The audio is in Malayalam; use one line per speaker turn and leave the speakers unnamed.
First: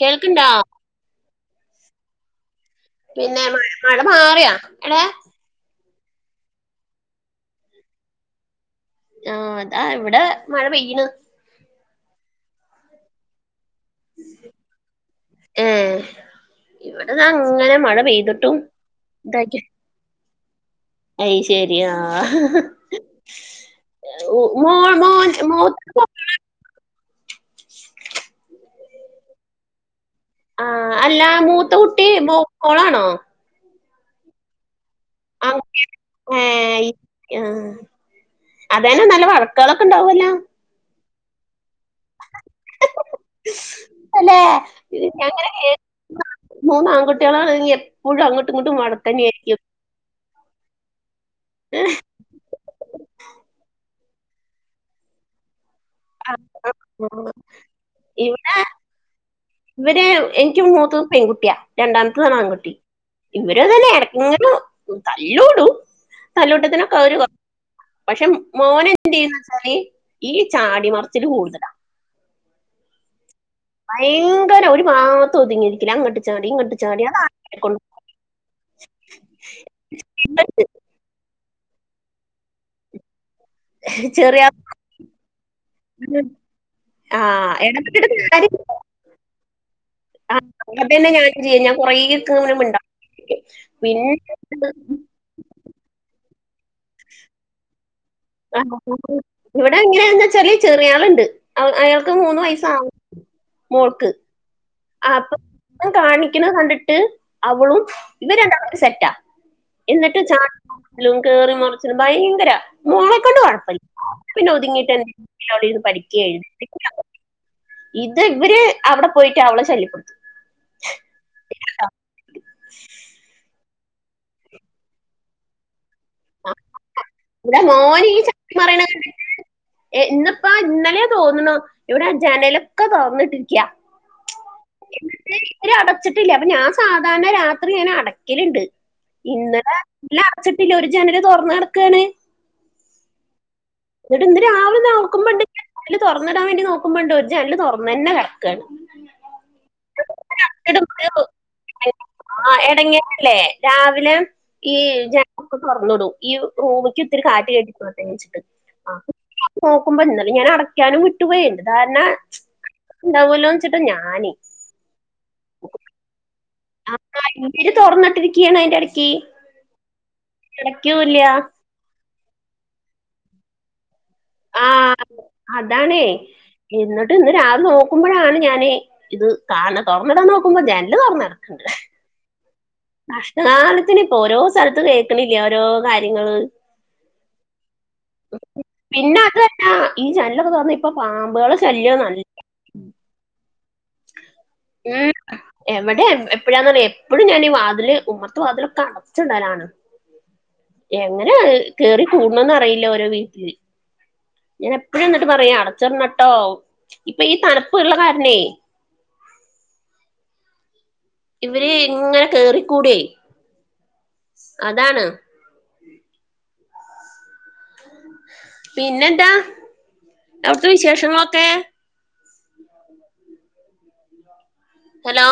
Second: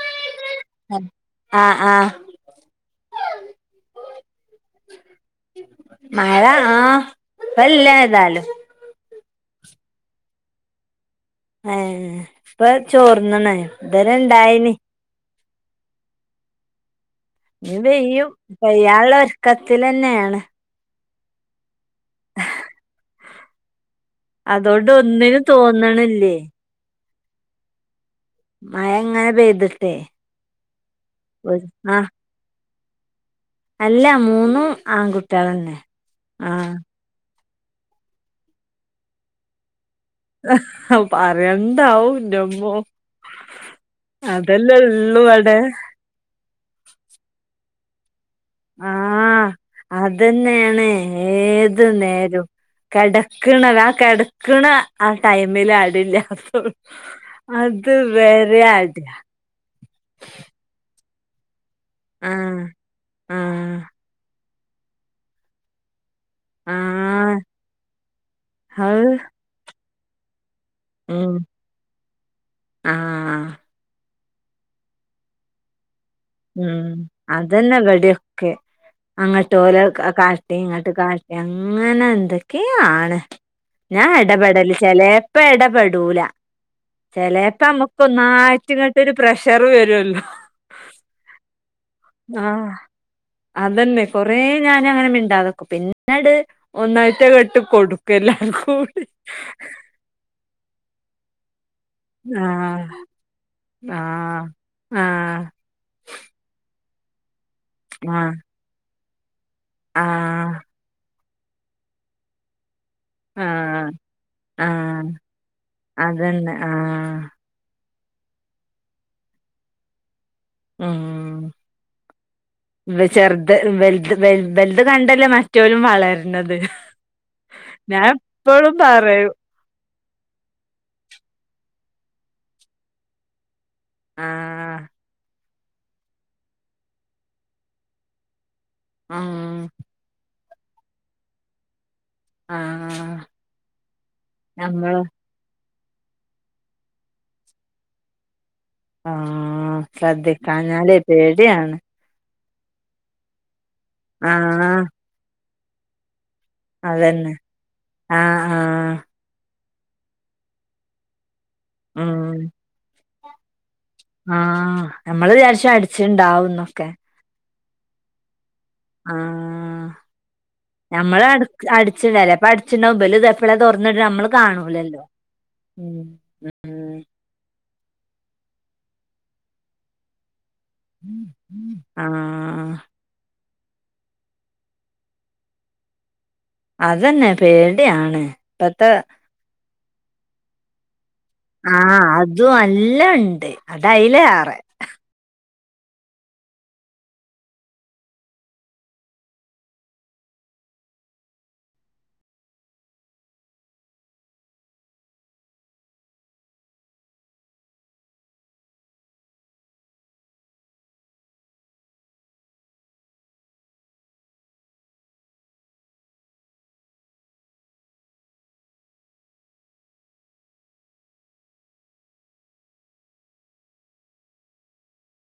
കേൾക്ക്ണ്ടാ
ആഹ് ആഹ്
പിന്നെ മഴ മാറിയ ഏ
മഴ ആഹ് പ്പല്ല ഏതാലും
ആഹ് താ ഇവ്ടെ മഴ പെയ്യ്ണ്
ഏ ഇപ്പ ചോർന്ന്ണ് ഇത്‌വരെ ഇണ്ടായിനി
ഏ ഇബടെതാങ്ങനെ മഴ പെയ്തിട്ടും ഇതാക്ക്
ഇതിലെന്നേണ്
അയ് ശെരി ആഹ്
അതോണ്ട് ഒന്നിനും
മൂ
തോന്ന്ണ്ല്ലേയ് മഴ ങ്ങനെ പെയ്ത്ട്ടേ
ആഹ് അല്ല മൂത്ത കുട്ടി മൊ മോളാണോ
അല്ല മൂന്നും ആൺകുട്ടിയാളന്നെ ആഹ്
ആഹ് അതേനെ നല്ല വർക്കേളൊക്കെണ്ടാവൊല്ലാ
പറെൻണ്ട ഹൗ ന്റെമ്മോ
അല്ല
ഉള്ളൂ
ഞാൻ ങ്ങനെ
ഇവടെ
കേ മൂന്നാങ്കുട്ടിയാളാണെങ്കി എപ്പൊഴും അങ്ങട്ടും ഇങ്ങട്ടും വഴക്കെന്നെ ഏയ്രിക്കും
അതെന്നേണ് ഏത് നേരോം കടക്ക്ണരാ കെട്ക്ക്ണ ആ ടൈമില ടി
ആ ആ
ഇല്ല്യത്തൊള്ളൂ അത്
ഇവിടെ
വെരെ അടിയാ
ഇവര് എനിക്ക് മൂത്തത് പെൺകുട്ടിയാ രണ്ടാമത്തതാണ്
ആഹ്
ആൺകുട്ടി ഇവര് ഇത്‌
ആഹ്
തന്നെ എടക്ക്ങ്ങനു തല്ലൂടും തല്ലുട്ടത്തിനൊക്കെ ഓര്
ആഹ്
പക്ഷെ
അഹ്
മോനെന്ത്യ്യുംന്ന്ചാല് ഈ ചാ ടി മർച്ചില്
ഉം
കൂടുതലാ
ആഹ്
ഭയങ്കര ഒരു ഭാത്ത് ഒതുങ്ങിയിരിക്കില്ല അങ്ങട്ട്
ഉം അതെന്നെ ഇവടിയൊക്കെ അങ്ങോട്ട് ഓലെ കാട്ടി ഇങ്ങ ട്ട് കാട്ടി അങ്ങനെ എന്തക്കേയാണ് ഞാൻ
ചെറിയ
എടപെടല് ചെലേപ്പോ എടപെടൂല
ആ
ചെലേപ്പൊ അമ്മക്ക്
ഇടപെട്ടിട്ട്
ഒന്നായിറ്റ്ങ്ങട്ടൊരു പ്രഷർ വെരൊല്ലോ
ആഹ് അങ്ങൻതന്നെ ഞാനും ചെയ്യല് ഞാൻ കൊറേക്കെങ്ങനെ മിണ്ടാ
അതെന്നെ കൊറേഞാനങ്ങനെ മിണ്ടാതെക്കും പിന്നാട് ഒന്നാഴ്ട്ട് അങ്ങട്ട് കൊട്ക്കും പ്പ് എല്ലാർക്കൂടി
ഇങ്ങനെണന്ന് വച്ചാല് ചെറിയാള്ണ്ട് അയാൾക്ക് മൂന്ന്
ആഹ്
വയസ്സാവുന്നൊള്ളു മോൾക്ക്
ആഹ്
അപ്പൊ
ആഹ്
കാണിക്കുന്നത് കണ്ടിട്ട് അവളും ഇവര് രണ്ടാളും ഒരു സെറ്റാ എന്നിട്ട് ചാ
ആഹ്
മറിച്ചിലും കേയറി മറിച്ചിലും ഭയങ്കരാ മോളെ കൊണ്ട്
ആഹ്
കൊഴപ്പല്ല്യ
ആഹ്
അവള് പിന്നെ
ആഹ്
ഒതുങ്ങിയിട്ടെന്നെ അവ്ടെ ഇരുന്ന് പഠിക്കേ യെഴ്
അതന്നെ
[unintelligible]
ആഹ്
ഇത് ഇവര് അവിടെ പോയിട്ട് അവളെ ശല്യപ്പെടുത്തും
ഉം ഇവൽ ചെർത് വെൽത് വെൽ ഇവൽത് കണ്ടല്ലേ മറ്റോലും വളര്
ആഹ് ആഹ് ആഹ് ഇവിടെ മോനീ ചാടി
എപ്പളും
മറീണെ കണ്ടിട്ട്
പറയും
എ ഇന്ന്പ്പോ ഇന്നലെ തോന്ന്ണു ഇവിടെ ജനലൊക്കെ തോറന്നിട്ടിരിക്ക്യാ
ആഹ,
അവ അടച്ചിട്ടില്ല അപ്പോ, ഞാൻ സാധാരണ രാത്രി ഞൻ അടക്കലുണ്ട്.
ഉം
ഇന്നലെ- അടച്ചിട്ടില്ല ഒരു ജനൽ തുറന്ന് ക ടക്കാണ്.
ആഹ്
ന്നട്ട ഇന്ന് രാവിലെ
നമ്മള്
നോക്കുമ്പോണ്ട്- അല് തുറന്നിടാൻ വേണ്ടി നോക്കുമ്പോണ്ട ഒരു ജനല് തുറന്നു തന്നെ കടക്കാണ്.
ആഹ ശ്രദ്ധിക്കാം ഞാലേ പേടിയാണ്.
ആ എടങ്ങേല്ലേ രാവിലെ ഈ
ആഹ്
ജനലൊക്കെ തുറന്നിടും. ഈ റൂമിക്ക് ഇത്തിരി
അതന്നെ
കാറ്റ് കേറിക്കോട്ടെ വെച്ചിട്ട്.
ആഹ് ആഹ്
നോക്കുമ്പോ ഇന്നല്ല ഞാൻ- അടയ്ക്കാനും വിട്ടുപോയുണ്ട്- എന്റെ ധാരണ
ഉം
ഉണ്ടാവുമല്ലോ. [unintelligible]
ആഹ് നമ്മള് വിചാരിച്ചം- അടിച്ചിട്ടുണ്ടാവന്നൊക്കെ.
ആ തുറന്നിട്ടിരിക്കയാണ് അയിന്റെ ഇടക്ക്
ആഹ്
അടക്കൂല്ല.
[unintelligible]
ആഹാ
ഉം
അതാണേ. എന്നിട്ട്
ഉം
ഇന്ന് രാവിലെ- നോക്കുമ്പോഴാണ് ഞാന് ഇത് കാണ. തുറന്നിടാൻ നോക്കുമ്പോൾ ഞാൻ- ജനല് തുറന്നു കടക്കുന്നുണ്ട്.
ആഹ...
കഷ്ടകാലത്തിന് ഇപ്പോ ഓരോ സ്ഥലത്ത കേൾക്കണില്ലേ ഓരോ കാര്യങ്ങള്.
അതന്നെ പേടിയാണ്. ഇപ്പത്തെ
പിന്നെ അതല്ല ഈ ചാനലൊക്കെ തോന്ന. ഇപ്പോ പാമ്പുകള്
ആഹ്
ശല്യംല്ല.
അതും അല്ല ഉണ്ട് അത അതില ആറെ.
ഏ. എവിടെ എപ്പോഴാന്ന് പറ എപ്പോഴും ഞാൻ ഈ വാതില് ഉമർത്ത് വാതിലൊക്കെ അടച്ചിടലാണ്. എങ്ങനാ കേറി കൂടണന്ന് അറിയില്ല ഓരോ വീട്ടില്. ഞാൻ എപ്പഴും എന്നിട്ട് പറയാ, അടച്ചിറിഞ്ഞട്ടോ ഇപ്പോ ഈ തനുപ്പ ഉള്ള കാരനേ. ഇവര് ഇങ്ങനെ കേറിക്കൂട അതാണ്. പിന്നെന്താ അവിടുത്തെ വിശേഷങ്ങളൊക്കെ? ഹലോ...